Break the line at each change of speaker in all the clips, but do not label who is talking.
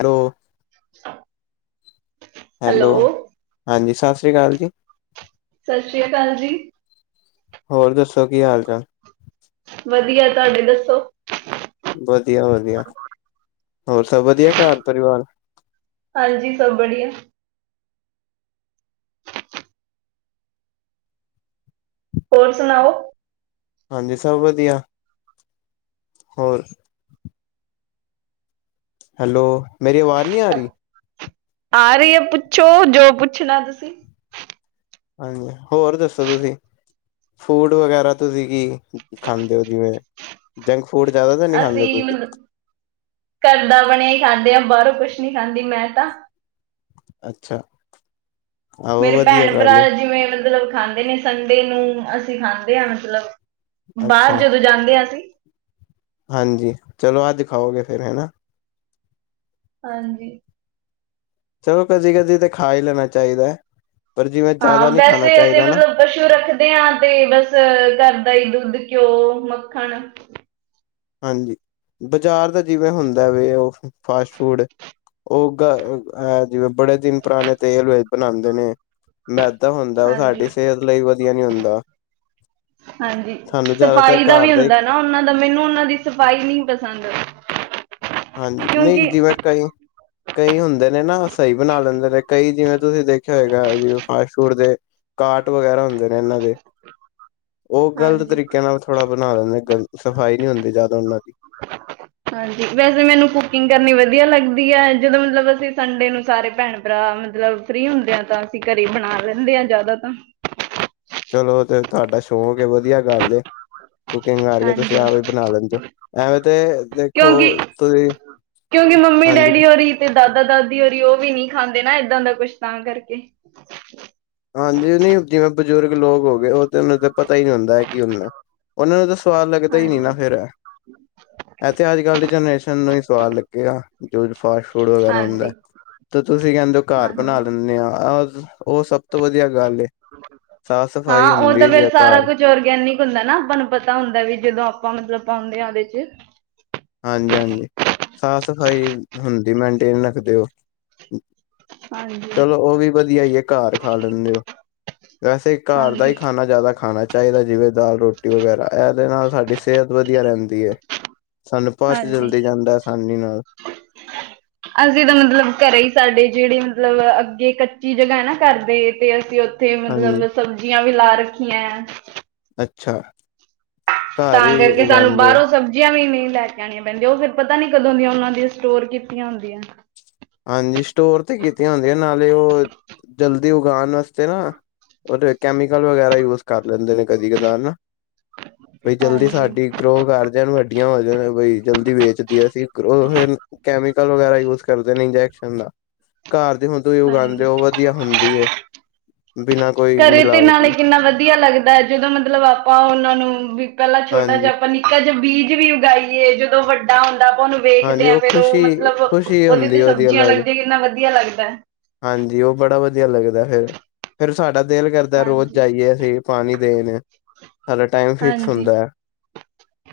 Hello.
[inaudible]
Hello, ਹਾਂਜੀ ਸਸ ਰੀ ਕਾਲ ਜੀ।
ਸਸ ਸ੍ਰੀ ਅਕਾਲ ਜੀ।
ਹੋਰ ਦੱਸੋ ਕੀ ਹਾਲ-ਚਾਲ?
ਵਧੀਆ, ਤੁਹਾਡੇ ਦੱਸੋ?
ਵਦੀਆ-ਵਦੀਆ, ਹੋਰ ਸਬ ਵਦੀਆ ਘਰ ਪਰਿਵਾਰ।
ਹਾਂਜੀ ਸਬ ਬੜੀਆ। ਹੋਰ ਸਨਾਓ।
ਹਾਂਜੀ ਸਬ ਵਦੀਆ, ਹੋਰ ਹੈਲੋ, ਮੇਰੀ ਆਵਾਜ਼ ਨੀ ਆਰੀ।
ਆ ਰਈ ਐ ਪੁੱਛੋ ਜੋ ਪੁੱਛਨਾ ਤੁਸੀਂ।
ਹਾਂਜੀ, ਹੋਰ ਦੱਸ ਤੁਸੀਂ। ਫੂਡ ਵਗੈਰਾ ਤੁਸੀਂ ਕੀ ਖਾਂਦੇ ਓ ਜਿਵੇਂ। ਜੰਕ ਫੂਡ ਜਾਦਾ ਤਾ
ਅਸੀਂ ਮਲਬ ਘਰ ਦਾ ਬਨੇਆ ਈ ਖਾਂਦੇ ਆਂ ਬਾਰੋਂ ਕੁਛ ਨੀ ਖਾਂਦੀ ਮੈਂ ਤਾਂ।
ਅੱਛਾ। ਆਹੋ
ਮੇਰੇ
ਵਧੀਆ
ਭੈਨ ਭਰਾ
ਗੱਲ ਏ
ਜਿਵੇਂ ਮਤਲਬ ਖਾਂਦੇ ਨੇ ਸੰਡੇ ਨੂੰ ਅਸੀਂ ਖਾਂਦੇ ਆਂ ਮਤਲਬ
ਅੱਛਾ
ਬਾਰ ਜਦੋਂ ਜਾਂਦੇ ਆਂ ਅਸੀਂ।
ਹਾਂਜੀ, ਚਲੋ ਅੱਜ ਖਾਓਗੇ ਫੇਰ ਹਨਾ।
ਹਾਂਜੀ।
ਚਲੋ ਕਦੀ-ਕਦੀ ਤਾਂ ਖਾ ਈ ਲੈਨਾ ਚਾਈਦਾ ਐ, ਪਰ ਜਿਵੇਂ
ਹਾਂ
ਜਾਦਾ ਨੀ ਖਾਨਾ
ਵੈਸੇ ਅਸੀਂ
ਚਾਈਦਾ ਨਾ।
ਮਤਲਬ ਪਸ਼ੂ ਰੱਖਦੇ ਆਂ ਤੇ ਬਸ ਘਰ ਦਾ ਈ ਦੁੱਦ, ਘਿਓ, ਮੱਖਨ
ਹਾਂਜੀ, ਬਾਜ਼ਾਰ ਦਾ ਜਿਵੇਂ ਹੁੰਦਾ ਵੇ ਓ ਫਾਸਟ ਫੂਡ ਓ ਘਰ ਐ ਜਿਵੇਂ ਬੜੇ ਦਿਨ ਪੁਰਾਨੇ ਤੇਲ ਵਿਚ ਬਨਾਂਦੇ ਨੇ, ਮੈਦਾ ਹੁੰਦਾ ਓ
ਹਾਂਜੀ।
ਸਾਡੀ ਸੇਤ ਲਈ ਵਦੀਆ ਨੀ ਹੁੰਦਾ।
ਹਾਂਜੀ,
ਸਾਨੂੰ ਜ਼ਿਆਦਾਤਰ
ਸਫ਼ਾਈ ਦਾ
ਘਰ
ਵੀ
ਹੀ
ਹੁੰਦਾ ਨਾ ਓਨਾਂ ਦਾ ਮੈਨੂੰ ਓਨਾਂ ਦੀ ਸਫ਼ਾਈ ਨਈ ਪਸੰਦ।
ਹਾਂਜੀ, ਨਈ
ਕਿਉਂਕਿ
ਜਿਵੇਂ ਕਈ ਕਈ ਹੁੰਦੇ ਨੇ ਨਾ ਸਈ ਬਨਾ ਲੈਂਦੇ ਨੇ ਕਈ ਜਿਵੇਂ ਤੁਸੀਂ ਦੇਖੇਆ ਹੋਏਗਾ ਜਿਵੇਂ ਫਾਸਟ ਫੂਡ ਦੇ ਕਾਟ ਵਗੈਰਾ ਹੁੰਦੇ ਨੇ ਏਨਾਂ ਦੇ। ਓ ਗ਼ਲਤ
ਹਾਂਜੀ
ਤਰੀਕੇ ਨਾਲ ਥੋੜਾ ਬਨਾ ਦਿੰਦੇ ਨੇ ਸਫ਼ਾਈ ਨੀ ਹੁੰਦੀ ਜਾਦਾ ਓਨਾਂ ਦੀ।
ਹਾਂਜੀ ਵੈਸੇ ਮੈਨੂੰ ਕੁਕਿੰਗ ਕਰਨੀ ਵਦੀਆ ਲੱਗਦੀ ਐ ਜਦੋਂ ਮਤਲਬ ਅਸੀਂ ਸੰਡੇ ਨੂੰ ਸਾਰੇ ਭੈਨ ਭਰਾ ਮਤਲਬ ਫਰੀ ਹੁੰਦੇ ਆ ਤਾਂ ਅਸੀਂ ਘਰੀਂ ਬਨਾ ਲੈਂਦੇ ਆਂ ਜਾਦਾ ਤਾਂ।
ਚਲੋ ਤੇ ਤੁਆਡਾ ਸ਼ੌਕ ਏ ਵਦੀਆ ਗੱਲ ਏ, ਕੁਕਿੰਗ ਆ ਰਈ ਐ
ਹਾਂਜੀ
ਤੁਸੀਂ ਆਪੇ ਬਨਾ ਲੈਂਦੇ ਓ। ਐਵੇ ਤੇ
ਕਿਓਂਕਿ,
ਤੁਸੀਂ
ਕਿਓਂਕਿ ਮੰਮੀ
ਹਾਂਜੀ
ਡੈਡੀ ਹੋਰੀ ਤੇ ਦਾਦਾ-ਦਾਦੀ ਹੋਰੀ ਓ ਵੀ ਨੀ ਖਾਂਦੇ ਨਾ ਏਦਾਂ ਦਾ ਕੁਛ ਤਾਂ ਕਰਕੇ।
ਹਾਂਜੀ ਓ ਨਈ ਜਿਵੇਂ ਬਜ਼ੁਰਗ ਲੋਕ ਹੋਗੇ ਓ ਤੇ ਓਨਾ ਨੂੰ ਤੇ ਪਤਾ ਈ ਨੀ ਹੁੰਦਾ ਐ ਕੀ ਹੁੰਦਾ ਓਨਾਂ ਨੂੰ ਤਾਂ ਸਵਾਦ ਲੱਗਦਾ ਈ ਨੀ ਨਾ
ਹਾਂਜੀ
ਫਿਰ। ਐ ਤੇ ਅੱਜ-ਕੱਲ ਦੀ ਜਨਰੇਸ਼ਨ ਨੂੰ ਈ ਸਵਾਦ ਲੱਗੇਗਾ, ਜੋ ਫਾਸਟ ਫੂਡ ਵਗੈਰਾ ਹੁੰਦਾ।
ਹਾਂਜੀ
ਤੇ ਤੁਸੀਂ ਕੈਂਦੇ ਓਂ ਘਰ
ਹਾਂਜੀ
ਬਨਾ ਲਿੰਨੇ ਆਂ। ਓ ਸਬ ਤੋਂ ਵਦੀਆ ਗੱਲ ਏ, ਸਾਫ਼ ਸਫ਼ਾਈ ਹੁੰਦੀ ਜੇ ਘਰ
ਜੋ ਔਰਗੈਨਿਕ ਹੁੰਦਾ ਨਾ ਆਪਾਂ ਨੂੰ ਪਤਾ ਹੁੰਦਾ ਵੀ ਜਦੋਂ ਆਪਾਂ ਮਤਲਬ ਪੌਂਦੇ ਆਂ ਓਦੇ ਚ।
ਹਾਂਜੀ-ਹਾਂਜੀ, ਸਾਫ਼ ਸਫ਼ਾਈ ਹੁੰਦੀ ਮਨਟੇਨ ਰੱਖਦੇ ਓਂ।
ਹਾਂਜੀ,
ਚਲੋ ਓ ਵੀ ਵਦੀਆ ਈ ਐ ਘਰ ਖਾ ਲੈਂਨੇ ਓਂ, ਵੈਸੇ ਘਰ ਦਾ ਈ
ਹਾਂਜੀ,
ਖਾਨਾ ਜਾਦਾ ਖਾਨਾ ਚਾਈਦਾ ਜਿਵੇਂ ਦਾਲ ਰੋਟੀ ਵਗੈਰਾ ਏਦੇ ਨਾਲ ਸਾਡੀ ਸੇਤ ਵਦੀਆ ਰੈਂਦੀ ਐ। ਸਾਨੂੰ ਪਚ
ਹਾਂਜੀ।
ਜਲਦੀ ਜਾਂਦਾ ਆਸਾਨੀ ਨਾਲ।
ਅਸੀਂ ਤਾਂ ਮਤਲਬ ਘਰੇ ਈ ਸਾਡੇ ਜੇੜੇ ਮਤਲਬ ਅੱਗੇ ਕੱਚੀ ਜਗਾ ਐ ਨਾ ਘਰਦੇ ਤੇ ਅਸੀਂ ਓ ਓਥੇ
ਹਾਂਜੀ
ਮਤਲਬ ਸਬਜ਼ੀਆਂ ਵੀ ਲਾ ਰੱਖੀਐਂ।
ਅੱਛਾ। ਘਰ
ਤਾਂ
ਹੀ
ਕਰਕੇ ਸਾਨੂੰ
ਉਗਾਉਂਦੇ ਹੋ
ਬਾਰੋਂ ਸਬ ਜੀਆਂ ਵੀ ਨਈਂ ਲੈ ਕੇ ਆਣੀਆਂ ਪੈਂਦੀਆਂ, ਓ ਫਿਰ ਪਤਾ ਨੀ ਕਦੋਂ ਦੀਆਂ ਓਨਾਂ ਦੀਆਂ ਸਟੋਰ ਕੀਤੀਆਂ ਹੁੰਦੀਆਂ।
ਹਾਂਜੀ ਸਟੋਰ ਤੇ ਕੀਤੀਆਂ ਹੁੰਦੀਆਂ, ਨਾਲੇ ਓ ਜਲਦੀ ਉਗਾਣ ਵਾਸਤੇ ਨਾਂ ਓਦੇ ਕੈਮੀਕਲ ਵਗੈਰਾ ਯੂਜ਼ ਕਰ ਲੈਂਦੇ ਨੇਂ, ਕਦੀ-ਕਦਾਰ ਨਾਂ, ਬਈ ਜਲਦੀ
ਹਾਂਜੀ,
ਸਾਡੀ ਗਰੋ ਕਰ ਜਾਣ, ਵੱਡੀਆਂ ਹੋ ਜਾਣ ਬਈ ਜਲਦੀ ਵੇਚਦੀਏ ਅਸੀਂ ਗਰੋ ਫਿਨ ਕੈਮਿਕਲ ਵਗੈਰਾ ਯੂਜ਼ ਕਰ ਇੰਜੈਕਸ਼ਨ ਦਾ, ਘਰ ਦੀ ਹੁਣ ਤੁਈ ਉਗਾਂਦੇ
ਹਾਂਜੀ।
ਓ, ਓ ਵਧੀਆ ਹੁੰਦੀ ਐ। ਬਿਨਾਂ ਕੋਈ
ਘਰੇ ਤੇ
ਮਿਲਾਵਟੀ
ਨਾਲੇ ਕਿੰਨਾ ਵਧੀਆ ਲੱਗਦਾ ਐ। ਜਦੋਂ ਮਤਲਬ ਆਪਾਂ ਓਨਾਂ ਨੂੰ ਵੀ ਪੈਲਾਂ ਛੋਟਾ
ਹਾਂਜੀ
ਜਿਆ ਆਪਾਂ ਨੀ ਜੇ ਅੱਜ ਬੀਜ ਵੀ ਉਗਾਈਏ ਜਦੋਂ ਵੱਡਾ ਹੁੰਦਾ ਆਪਾਂ ਓਨੂੰ ਵੇਖਦੇ
ਹਾਂਜੀ
ਆਂ
ਉਹ
ਫਿਰ ਓ
ਖੁਸ਼ੀ
ਮਤਲਬ
ਖੁਸ਼ੀ
ਓਦੇ ਤੇ
ਹੁੰਦੀ ਉਹਦੀ
ਸਬਜ਼ੀਆਂ
ਅਲੱਗ
ਲੱਗਦੀਆਂ ਕਿੰਨਾ ਵਧੀਆ ਲੱਗਦਾ ਐ।
ਹਾਂਜੀ, ਓ ਬੜਾ ਵਧੀਆ ਲੱਗਦਾ ਫਿਰ। ਫਿਰ ਸਾਡਾ ਦਿਲ ਕਰਦਾ ਰੋਜ਼
ਹਾਂਜੀ,
ਜਾਈਏ ਅਸੀਂ ਪਾਣੀ ਦੇਣ। ਸਾਡਾ ਟਾਈਮ ਫਿਕਸ
ਹਾਂਜੀ।
ਹੁੰਦਾ ਐ।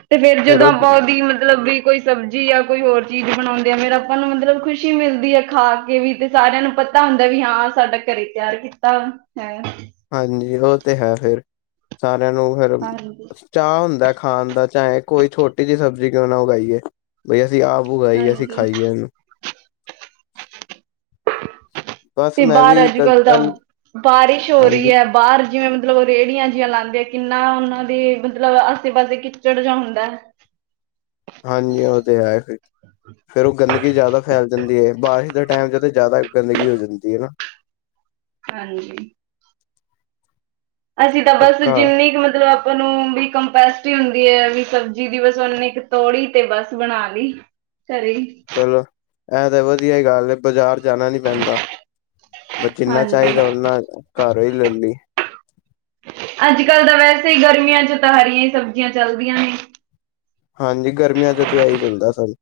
ਤੇ ਫੇਰ ਜਦੋਂ ਆਪਾਂ ਓਦੀ ਮਤਲਬ ਵੀ ਕੋਈ ਸਬਜ਼ੀ ਜਾਂ ਕੋਈ ਹੋਰ ਚੀਜ਼ ਬਣਾਉਂਦੇ ਆ ਮੇਰਾ ਆਪਾਂ ਨੂੰ ਮਤਲਬ ਖੁਸ਼ੀ ਮਿਲਦੀ ਏ ਖਾ ਕੇ ਵੀ ਤੇ ਸਾਰਿਆਂ ਨੂੰ ਪਤਾ ਪਤਾ ਹੁੰਦਾ ਵੀ ਹਾਂ, ਸਾਡਾ ਘਰੇ ਤਿਆਰ ਕੀਤਾ ਹੈ।
ਹਾਂਜੀ, ਓ ਤੇ ਹੈ ਫਿਰ ਸਾਰਿਆਂ ਨੂੰ ਫਿਰ
ਹਾਂਜੀ,
ਚਾਅ ਹੁੰਦਾ ਖਾਣ ਦਾ, ਚਾਏ ਕੋਈ ਛੋਟੀ ਜੀ ਸਬਜ਼ੀ ਕਿਉਂ ਨਾ ਉਗਾਈਏ, ਬਈ ਅਸੀਂ ਆ ਉਗਾਈ ਏ ਅਸੀਂ
ਹਾਂਜੀ
ਖਾਈਏ ਐਨੂੰ। ਬਸ
ਤੇ
ਮੈਂ
ਬਾਰ
ਵੀ ਕ
ਅੱਜ-ਕਲ ਤਾਂ
ਪਹਿਲ
ਬਾਰਿਸ਼ ਹੋ ਰਈ
ਹਾਂਜੀ
ਐ। ਬਾਰ ਜਿਵੇਂ ਮਤਲਬ ਰੇਹੜੀਆਂ ਜਿਈਆਂ ਲਾਂਦੇ ਕਿੰਨਾ ਓਨਾਂ ਦੇ ਮਤਲਬ ਆਸੇ-ਪਾਸੇ ਕਿੱਚੜ ਜਿਆ ਹੁੰਦਾ ਐ।
ਹਾਂਜੀ ਓ ਤੇ ਹੈ ਫਿਰ, ਫੇਰ ਓ ਗੰਦਗੀ ਜ਼ਿਆਦਾ ਫੈਲ ਜਾਂਦੀ ਐ। ਬਾਰਿਸ਼ ਦੇ ਟੈਮ ਚ ਤੇ ਜ਼ਿਆਦਾ ਗੰਦਗੀ ਹੋ ਜਾਂਦੀ ਐ ਨਾਂ।
ਹਾਂਜੀ। ਅਸੀਂ ਤਾਂ ਬਸ
ਪੱਕਾ
ਜਿੰਨੀ ਕੁ ਮਤਲਬ ਅਪ ਨੂੰ ਵੀ ਕੰਪੈਸਿਟੀ ਹੁੰਦੀ ਐ ਵੀ ਸਬਜ਼ੀ ਦੀ ਬਸ ਓਨੀਂ ਕ ਤੋੜੀ ਤੇ ਬਸ ਬਣਾ ਲੀ। ਘਰੇ ਈ।
ਚਲੋ, ਐ ਤੇ ਵਧੀਆ ਈ ਗੱਲ ਏ ਬਜ਼ਾਰ ਜਾਣਾ ਨੀਂ ਪੈਂਦਾ। ਬ ਜਿੰਨਾ
ਹਾਂਜੀ
ਚਾਈਦਾ ਓਨਾਂ ਘਰ ਈ ਲੈਂਦੀ ਐ।
ਅੱਜ-ਕਲ ਤਾਂ ਵੈਸੇ ਈ ਗਰਮੀਆਂ ਚ ਤਾਂ ਹਰੀਆਂ ਈ ਸਬਜ਼ੀਆਂ ਚੱਲਦੀਆਂ ਨੇ।
ਹਾਂਜੀ, ਗਰਮੀਆਂ ਚ ਤੇ ਐਹੀ ਚੱਲਦਾ ਸਬ।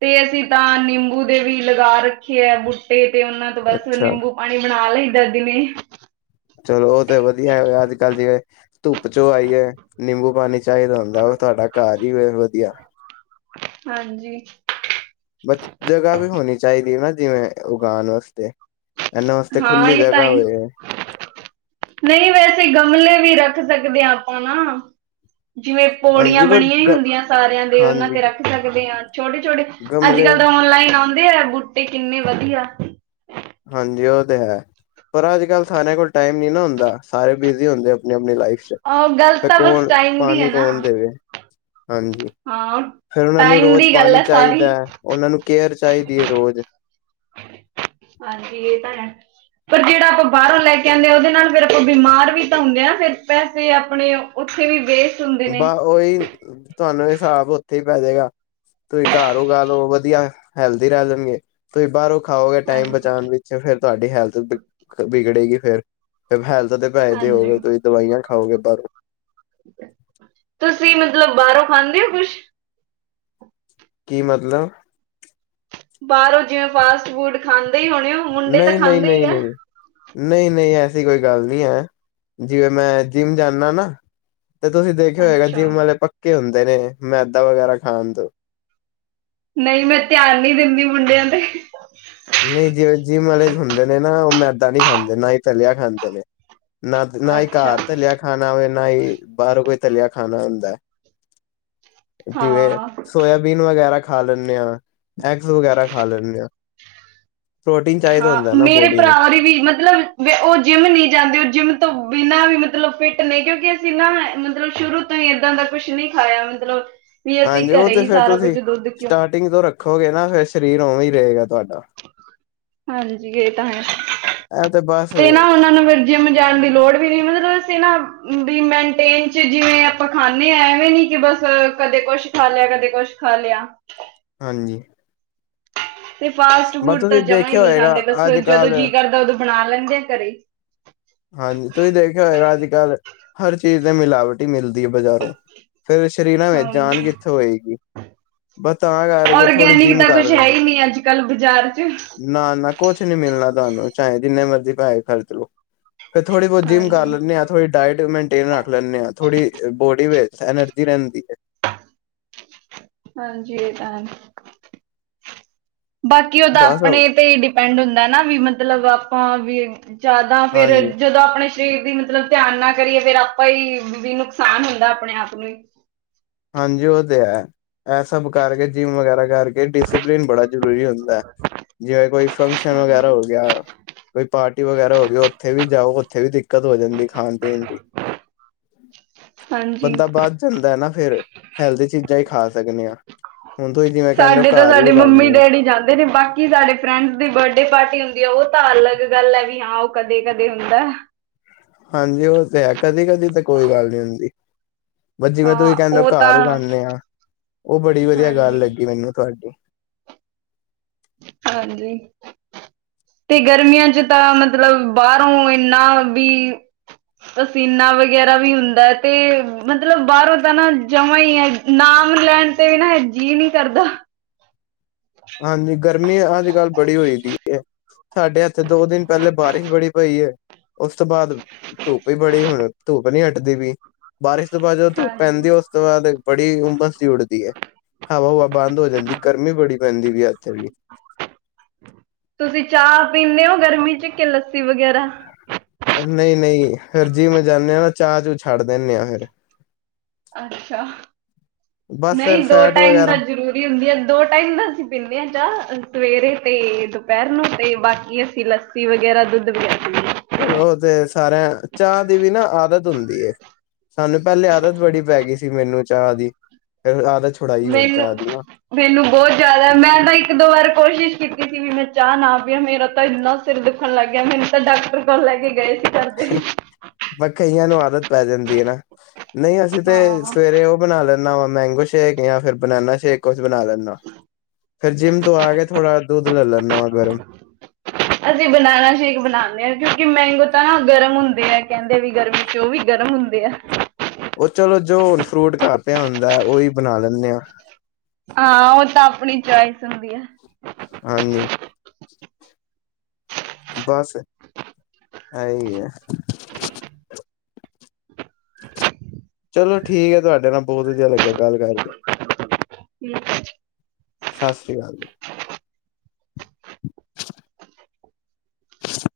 ਤੇ ਅਸੀਂ ਤਾਂ ਨਿੰਬੂ ਦੇ ਵੀ ਲਗਾ ਰੱਖੇ ਐ ਬੂਟੇ ਤੇ ਓਨਾਂ ਤੋਂ ਬਸ
ਅੱਛਾ
ਨਿੰਬੂ ਪਾਣੀ ਬਣਾ ਲਈ ਦਾ ਦਿਨੇਂ
ਚਲੋ ਓ ਤੇ ਵਧੀਆ ਫੇ ਅੱਜ-ਕਲ ਜਿਵੇਂ ਧੁੱਪ ਚੋਂ ਆਈਏ ਨਿੰਬੂ ਪਾਣੀ ਚਾਈਦਾ ਹੁੰਦਾ ਆ, ਓ ਤੁਆਡਾ ਘਰ ਈ ਵਧੀਆ।
[unintelligible] ਹਾਂਜੀ।
ਬਟ ਜਗ੍ਹਾ ਵੀ ਹੋਣੀ ਚਾਈਦੀ ਨਾਂ ਜਿਵੇਂ ਉਗਾਣ ਵਾਸਤੇ। ਇਹਨਾਂ ਵਾਸਤੇ
ਹਾਂ,
ਖੁੱਲੀ
ਏ ਤਾਂ
ਜਗ੍ਹਾ
ਈ।
ਹੋਏ
ਨਈਂ, ਵੈਸੇ ਗਮਲੇ ਵੀ ਰੱਖ ਸਕਦੇ ਆਪਾਂ ਨਾਂ। ਜਿਵੇਂ ਪੌੜੀਆਂ
ਹਾਂਜੀ ਪਰ
ਬਣੀਆਂ ਈ
ਗ
ਹੁੰਦੀਆਂ ਸਾਰਿਆਂ ਦੇ, ਓਨਾਂ
ਹਾਂਜੀ
ਤੇ ਰੱਖ ਸਕਦੇ ਆਂ। ਛੋਟੇ-ਛੋਟੇ,
ਗਮਲੇ
ਅੱਜ-ਕਲ ਤਾਂ ਔਨਲਾਈਨ ਆਉਂਦੇ ਐ ਬੂਟੇ ਕਿੰਨੇ ਵਧੀਆ।
ਹਾਂਜੀ, ਓ ਤੇ ਹੈ। ਪਰ ਅੱਜ-ਕਲ ਸਾਰਿਆਂ ਕੋਲ ਟਾਈਮ ਨੀਂ ਨਾਂ ਹੁੰਦਾ। ਸਾਰੇ ਬਿਜ਼ੀ ਹੁੰਦੇ ਆਪਣੀ-ਆਪਣੀ ਲਾਈਫ ਚ। ਚ
ਉਹ ਗੱਲ
ਫਿਰ
ਤਾਂ ਬਸ
ਕੌਣ?
ਟਾਈਮ ਦੀ
ਪਾਣੀ
ਹੈ ਨਾ
ਕੌਣ ਦੇਵ। ਹਾਂਜੀ।
ਹਾਂ।
ਫਿਰ ਉਹਨਾਂ ਨੂੰ
ਟਾਈਮ
ਰੋਜ਼
ਦੀ ਗੱਲ
ਪਾਣੀ
ਹੈ ਸਾਰੀ
ਚਾਹੀਦਾ ਹੈ ਉਹਨਾਂ ਨੂੰ ਕੇਅਰ ਚਾਹੀਦੀ ਹੈ ਰੋਜ਼।
ਹਾਂਜੀ ਈ ਇਹ ਤਾਂ ਹੈ‌। ਫਿਰ ਜਿਹੜਾ ਆਪਾਂ ਬਾਹਰੋਂ ਲੈ ਕੇ ਆਉਂਦੇ ਹਾਂ ਉਹਦੇ ਨਾਲ ਫਿਰ ਆਪਾਂ ਬਿਮਾਰ ਵੀ ਤਾਂ ਹੁੰਦੇ ਆ ਫਿਰ ਪੈਸੇ ਆਪਣੇ ਉੱਥੇ ਵੀ ਬੇਏ।
ਬਸ ਆ ਉਹੀ ਤੁਹਾਨੂੰ ਹਿਸਾਬ ਉੱਥੇ ਹੀ ਪੈ ਜੇਗਾ। ਤੁਸੀਂ ਘਰ ਹੋ ਗ ਲਓ ਵਧੀਆ ਹੈਲਦੀ ਰਹਿ ਜਾਣਗੇ। ਤੁਸੀਂ ਬਾਹਰੋਂ ਖਾਓਗੇ ਟਾਈਮ
ਹਾਂਜੀ
ਬਚਾਣ ਵਿੱਚ ਫਿਰ ਤੁਹਾਡੀ ਹੈਲਥ ਬਗੜੇਗੀ ਫਿਰ ਹੈਲਥ ਦੇ ਪੈਸੇ
ਹਾਂਜੀ
ਦੇਓਗੇ ਤੁਸੀਂ ਦਵਾਈਆਂ ਖਾਓਗੇ ਬਾਹਰੋਂ।
ਤੁਸੀਂ ਮਤਲਬ ਬਾਹਰੋਂ ਖਾਂਦੇ ਹੋ ਕੁਛ।
ਕੀ ਮਤਲਬ।
ਬਾਹਰੋਂ ਜਿਵੇਂ ਫਾਸਟ ਫੂਡ ਖਾਂਦੇ ਹੀ ਹੋਣੇ ਹੋ। ਮੁੰਡੇ ਤਾਂ
ਨਹੀਂ ਈ ਨਹੀਂ ਈ
ਖਾਂਦੇ
ਨਹੀਂ
ਹੀ
ਈ
ਆ
ਨਹੀਂ ਈ ਨਹੀਂ ਈ ਨਹੀਂ ਈ ਐਸੀ ਕੋਈ ਗੱਲ ਨਹੀਂ ਹੈ ਜਿਵੇਂ ਮੈਂ ਜਿੰਮ ਜਾਂਨਾਂ ਨਾ ਤੇ ਤੁਸੀਂ ਦੇਖਿਆ ਹੋਏ ਗਾ ਜਿਮ
ਅੱਛਾ
ਵਾਲੇ ਪੱਕੇ ਹੁੰਦੇ ਨੇ ਮੈਦਾ ਵਗੈਰਾ ਖਾਣ ਤੋਂ।
ਨਹੀਂ ਮੈਂ ਧਿਆਨ ਨਹੀਂ ਦਿੰਦੀ ਮੁੰਡਿਆਂ ਤੇ।
ਨਹੀਂ ਈ ਜਿ ਜਿਮ ਵਾਲੇ ਹੁੰਦੇ ਨੇ ਨਾ ਉਹ ਮੈਦਾ ਨਹੀਂ ਈ ਖਾਂਦੇ ਨਾਂ ਹੀ ਤਲਿਆ ਖਾਂਦੇ ਨੇ। ਨਾਂ ਨਾਂ ਹੀ
ਅੱਛਾ
ਘਰ ਤਲਿਆ ਖਾਣਾ ਹੋਵੇ ਨਾ ਹੀ ਬਾਹਰੋਂ ਕੋਈ ਤਲਿਆ ਖਾਣਾ ਹੁੰਦਾ। ਜਿਵੇਂ
ਹਾਂ
ਸੋਇਆਬੀਨ ਵਗੈਰਾ ਖਾ ਲੈਂਨੇ ਹਾਂਈ ਐਗਜ਼ ਵਗੈਰਾ ਖਾ ਲੈਂਨੇ ਹਾਂ। ਪ੍ਰੋਟੀਨ ਚਾਹੀਦਾ
ਹਾਂ
ਹੁੰਦਾ ਨਾ
ਮੇਰੇ
ਬੋਡੀ ਨੂੰ
ਭਰਾ ਦੀ ਵੀ ਮਤਲਬ ਉਹ ਜਿੰਮ ਨਹੀਂ ਜਾਂਦੇ ਉਹ ਜਿੰਮ ਤੋਂ ਬਿਨਾਂ ਵੀ ਮਤਲਬ ਫਿੱਟ ਨੇ ਕਿਉਂਕਿ ਅਸੀਂ ਨਾ ਮਤਲਬ ਸ਼ੁਰੂ ਤੋਂ ਸ਼ੁਰੂ ਤੋਂ ਹੀ ਏਦਾਂ ਦਾ ਕੁਛ ਨੀ ਖਾਇਆ ਮਤਲਬ ਵੀ ਅਸੀਂ ਘਰੇ ਹੀ ਸਾਰਾ ਕੁੱਝ ਦੁੱਧ ਘਿਉਂ
ਟਿੰਗੋ ਤੋਂ ਰੱਖੋਗੇ ਨਾ ਫਿਰ ਸਰੀਰ ਉਵੇਂ ਹੀ ਰਹੇਗਾ ਤੁਹਾਡਾ।
ਹਾਂਜੀ ਈ ਇਹ ਤਾਂ ਹੈ
ਇਹ ਬਸ
ਤੇ ਨਾਂ ਉਹਨਾਂ ਨੇ ਫਿਰ ਜਿੰਮ ਜਾਣ ਦੀ ਲੋੜ ਵੀ ਨੀਂ ਮਤਲਬ ਅਸੀਂ ਨਾ ਜਿਵੇਂ ਮੇਨਟੇਨ ਚ ਜਿਵੇਂ ਆਪਾਂ ਖਾਂਨੇ ਹਾਂ ਐਵੇਂ ਨੀ ਕਿ ਬਸ ਕਦੇ ਕੁੱਛ ਖਾ ਲਿਆ ਕਦੇ ਕੁੱਛ ਖਾ ਲਿਆ।
ਹਾਂਜੀ ਈ
ਤੇ ਫਾਸਟ ਫੂਡ ਤਾਂ
ਤੁਸੀਂ
ਜਮਾਂ ਹੀ
ਦੇਖਿਆ
ਨਹੀਂ
ਹੋਏਗਾ
ਖਾਂਦੇ ਬਸ
ਅੱਜ
ਜਦੋਂ
ਕੱਲ
ਜੀਅ ਕਰਦਾ ਉਦੋਂ ਬਣਾ ਲੈਂਦੇ ਆ ਘਰੇ।
ਹਾਂਜੀ ਈ ਤੁਸੀਂ ਦੇਖਿਆ ਹੋਏਗਾ ਅੱਜ ਕੱਲ੍ਹ ਹਰ ਚੀਜ਼ ਤੇ ਮਿਲਾਵਟੀ ਹੀ ਮਿਲਦੀ ਹੈ ਬਜ਼ਾਰੋਂ। ਫਿਰ ਸ਼ਰੀਰਾਂ ਵਿਚ ਜਾਨ
ਹਾਂਜੀ,
ਕਿੱਥੋਂ ਹੋਏਗੀ। ਬਸ ਤਾਂ ਕਰ ਕਿ ਥੋੜੀ
ਔਰਗੈਨਿਕ
ਜਿਮ
ਤਾਂ
ਕਰ
ਕੁਛ ਹੈ
ਰਹੇ
ਹੀ ਨਹੀਂ ਅੱਜ ਕੱਲ੍ਹ ਬਾਜ਼ਾਰ ਚ।
ਨਾਂ ਨਾਂ ਕੁਛ ਨੀਂ ਮਿਲਣਾ ਤੁਹਾਨੂੰ ਚਾਹੇ ਜਿੰਨੇ ਮਰਜ਼ੀ ਪੈਸੇ ਖਰਚ ਲੋੋ। ਫਿਰ ਥੋੜੀ ਬਹੁਤ ਜਿਮ ਕਰ
ਹਾਂਜੀ,
ਲੈਂਨੇ ਆ ਥੋ ਡਾਇਟ ਮੇਨਟੇਨ ਰੱਖ ਲੈਂਦੇ ਹਾਂ ਥੋੜੀ ਬੋਡੀ ਵਿੱਚ ਐਨਰਜੀ ਰਹਿੰਦੀ ਹੈ।
ਹਾਂਜੀ ਈ ਇਹ ਤਾਂ ਹੈ ਬਾਕੀ ਉਹਤਾਂ
ਬਸ
ਆਪਣੇ ਤੇ ਹੀ ਡੀ ਡਿਪੈਂਡ ਹੁੰਦਾ ਨਾਂ ਵੀ ਮਤਲਬ ਆਪਾਂ ਵੀ ਜਾਦਾ ਫਿਰ
ਹਾਂਜੀ
ਜਦੋਂ ਆਪਣੇ ਚ ਤੇ ਵੀ ਮਤਲਬ ਧਿਆਨ ਨਾਂ ਕਰੀਏ ਫੇਰ ਆਪਾਂ ਹੀ ਵੀ ਨੁਕਸਾਨ ਹੁੰਦਾ ਆਪਣੇ ਆਪ ਨੂੰ ਹੀ।
ਹਾਂਜੀ ਈ ਉਹ ਤੇ ਹੈ। ਇਹ ਸਭ ਕਰਕੇ ਜਿੰਮ ਵਗੈਰਾ ਕਰਕੇ ਡਿਸਿਪਲਿਨ ਬੜਾ ਜ਼ਰੂਰੀ ਹੁੰਦਾ ਹੈ। ਜਿਵੇਂ ਕੋਈ ਫੰਕਸ਼ਨ ਵਗੈਰਾ
ਹਾਂਜੀ,
ਹੋ ਗਿਆ ਕੋਈ ਪਾਰਟੀ ਵਗੈਰਾ ਹੋ ਗਿਆ ਉੱਥੇ ਵੀ ਜਾਓ ਉੱਥੇ ਵੀ ਕਦੋਂ ਹੋ ਜਾਂਦੀ ਖਾਣ ਪੀਣ ਦੀ
ਹਾਂਜੀ।
ਬੰਦਾ ਬਧ ਜਾਂਦਾ ਨਾ ਫਿਰ। ਹੈਲਦੀ ਚੀਜ਼ਾਂ ਹੀ ਖਾ ਸਕਦੇ ਹਾਂ। ਹੁਣ ਤੁਸੀਂ ਜੇ
ਸਾਡੇ ਤਾਂ ਸਾਡੇ ਮੰਮੀ ਡੈਡੀ ਜਾਂਦੇ ਨੇ ਬਕ ਕੀ ਸਾਡੇ ਫਰੈਂਡਸ ਦੀ ਬਰਡੇ ਪਾਰਟੀ ਹੁੰਦੀ ਹੈ ਉਹ ਤਾਂ ਅਲੱਗ ਗੱਲ ਹੈ ਵੀ ਹਾਂ ਉਹ ਕਦੇ ਕਦੇ ਹੁੰਦਾ।
ਹਾਂਜੀ ਉਹ ਤੇ ਹੈ ਕਦੀ ਕਦੀ ਤਾਂ ਕੋਈ ਗੱਲ ਨਹੀਂ ਹੁੰਦੀ। ਬਸ ਜਿਵੇਂ
ਹਾਂ
ਤੁਸੀਂ ਕਹਿੰਨੇ ਓ
ਉਹ
ਘਰ
ਤਾਂ
ਉਗਾਉਂਨੇ ਆ, ਉਹ ਬੜੀ ਵਧੀਆ ਗੱਲ
ਹਾਂਜੀ
ਲੱਗੀ ਮੈਨੂੰ ਤੁਹਾਡੀ।
ਹਾਂਜੀ। ਤੇ ਗਰਮੀਆਂ ਚ ਤਾਂ ਮਤਲਬ ਬਾਹਰੋਂ ਇਨ੍ਹਾਂ ਵੀ ਪਸੀਨਾ ਵਗੈਰਾ ਵੀ ਹੁੰਦਾ ਤੇ, ਮਤਲਬ ਬਾਹਰੋਂ ਤਾਂ ਨਾ ਜਮਾਂ ਈ ਐ ਨਾਮ ਲੈਣ ਤੇ ਵੀ ਨਾਂ, ਜੀਅ ਨੀਂ ਕਰਦਾ।
ਹਾਂਜੀ, ਗਰਮੀ ਅੱਜ- ਕੱਲ ਬੜੀ ਹੋਈ ਦੀ ਐ। ਸਾਡੇ ਐਥੇ ਦੋ ਦਿਨ ਪਹਿਲੇ ਬਾਰਿਸ਼ ਬੜੀ ਪਈ ਐ। ਉਸ ਤੋਂ ਬਾਅਦ ਧੁੱਪ ਈ ਬੜੀ ਹੁਣ, ਧੁੱਪ ਨੀ ਹਟਦੀ ਪਈ, ਬਾਰਿਸ਼ ਤੋਂ ਬਾਅਦ ਜ ਧੁੱਪ
ਹਾਂਜੀ
ਪੈਂਦੀ ਉਸ ਤੋਂ ਬਾਅਦ ਬੜੀ ਉਮਸ ਜੀ ਉੜਦੀ ਐ, ਹਵਾ- ਹੁਵਾ ਬੰਦ ਹੋ ਜਾਂਦੀ ਗਰਮੀ ਬੜੀ ਹੁੰਦੀ ਪਈ ਅੱਜ ਤਾਂ ਬੜੀ।
ਤੁਸੀਂ ਚਾਹ ਪੀਂਨੇ ਓ ਗਰਮੀ 'ਚ ਕਿ ਲੱਸੀ ਵਗੈਰਾ।
ਨਹੀਂ- ਨਹੀਂ ਫਿਰ ਜਿੰਮ ਜਾਨੇ ਆ ਨਾਂ, ਚਾਹ ਚੂ ਛੱਡ ਦਿੰਨੇ ਆ ਫਿਰ।
ਅੱਛਾ,
ਬਸ ਫਿਰ
ਨਹੀਂ ਦੋ
ਫੈਟ
ਟਾਈਮ ਤਾਂ
ਵਗੈਰਾ
ਜ਼ਰੂਰ ਵੀ ਹੁੰਦੀ ਆਂ, ਦੋ ਟਾਇਮ ਤਾ ਅਸੀਂ ਪੀਂਦੇ ਆ ਚਾਹ ਸਵੇਰੇ ਤੇ ਦੁਪਹਿਰ ਨੂੰ ਤੇ ਬਾਕੀ ਅਸੀਂ ਲੱਸੀ ਲੱਸੀ ਵਗੈਰਾ ਦੁੱਧ ਵਗੈਰਾ ਪੀ ਲੇ
ਓ ਤੇ ਸਾਰਿਆਂ, ਚਾਹ ਦੀ ਵੀ ਨਾ ਆਦਤ ਹੁੰਦੀ ਐ। ਸਾਨੂੰ ਪਹਿਲੇ ਆਦਤ ਬੜੀ ਪੈ ਗਈ ਸੀ, ਮੈਨੂੰ ਚਾਹ ਦੀ ਫਿਰ ਆਦਤ ਛੁਡਾਈ ਹੁਣ
ਮੈਨੂੰ
ਚਾਹ ਦੀ ਮੈਂ
ਮੈਨੂੰ ਬਹੁਤ ਜ਼ਿਆਦਾ, ਮੈਂ ਤਾਂ ਇੱਕ ਦੋ ਵਾਰ ਕੋਸ਼ਿਸ਼ ਕੀਤੀ ਸੀ, ਵੀ ਮੈਂ ਚਾਹ ਨਾ ਵੀ ਪੀਵਾਂ ਮੇਰਾ ਤਾਂ ਇੰਨਾ ਸਿਰ ਦੁਖਣ ਲੱਗ ਗਿਆਂ, ਮੈਨੂੰ ਤਾਂ ਡਾਕਟਰ ਕੋਲ ਲੈ ਕੇ ਗਏ ਸੀ। ਘਰਦੇ
ਬਹ ਕਈਆਂ ਨੂੰ ਆਦਤ ਪੈ ਜਾਂਦੀ ਐ ਨਾ, ਨਹੀਂ ਅਸੀਂ ਤੇ
ਹਾਂ
ਸਵੇਰੇ ਉਹ ਬਣਾ ਲੈਨਾਂ ਵਾ, ਮੈਂਗੋ ਸ਼ੇਕ ਜਾਂ ਫਿਰ ਬਨਾਨਾ ਸ਼ੇਕ ਕੁਛ ਬਣਾ ਲੈਨਾ। ਫਿਰ ਜਿੰਮ ਤੋਂ ਆ ਕੇ ਥੋੜਾ ਦੁੱਧ ਲੈ ਲੈਂਨਾ ਵਾਂ ਗਰਮ।
ਅਸੀਂ ਬਨਾਨਾ ਸ਼ੇਕ ਬਣਾਉਂਨੇ ਆ, ਕਿਉਂਕਿ ਮੈਂਗੋ ਤਾਂ ਨਾ ਗਰਮ ਹੁੰਦੇ ਆ ਕਹਿੰਦੇ ਵੀ ਗਰਮੀ ਚ ਓ ਵੀ ਗਰਮ ਹੁੰਦੇ ਆ।
ਉਹ ਚਲੋ ਜੋ ਹੁਣ ਫਰੂਟ ਘਰ ਕਾ ਪਿਆ ਹੁੰਦਾ, ਉਹੀ ਬਣਾ ਲੈਂਨੇ ਆ।
ਆਹ ਉਹ ਤਾਂ ਆਪਣੀ ਚੁਆਇਸ ਹੁੰਦੀ ਆ।
ਹਾਂਜੀ। ਬਸ ਐਹੀ ਆ। ਚਲੋ ਠੀਕ ਐ, ਤੁਹਾਡੇ ਨਾਲ ਬਹੁਤ ਵਧੀਆ ਲੱਗਿਆ ਗੱਲ ਕਰਕੇ।
ਠੀਕ ਐ ਜੀ।
ਸਾਸਰੀ ਅਕਾਲ ਜੀ। [inaudible] [inaudible]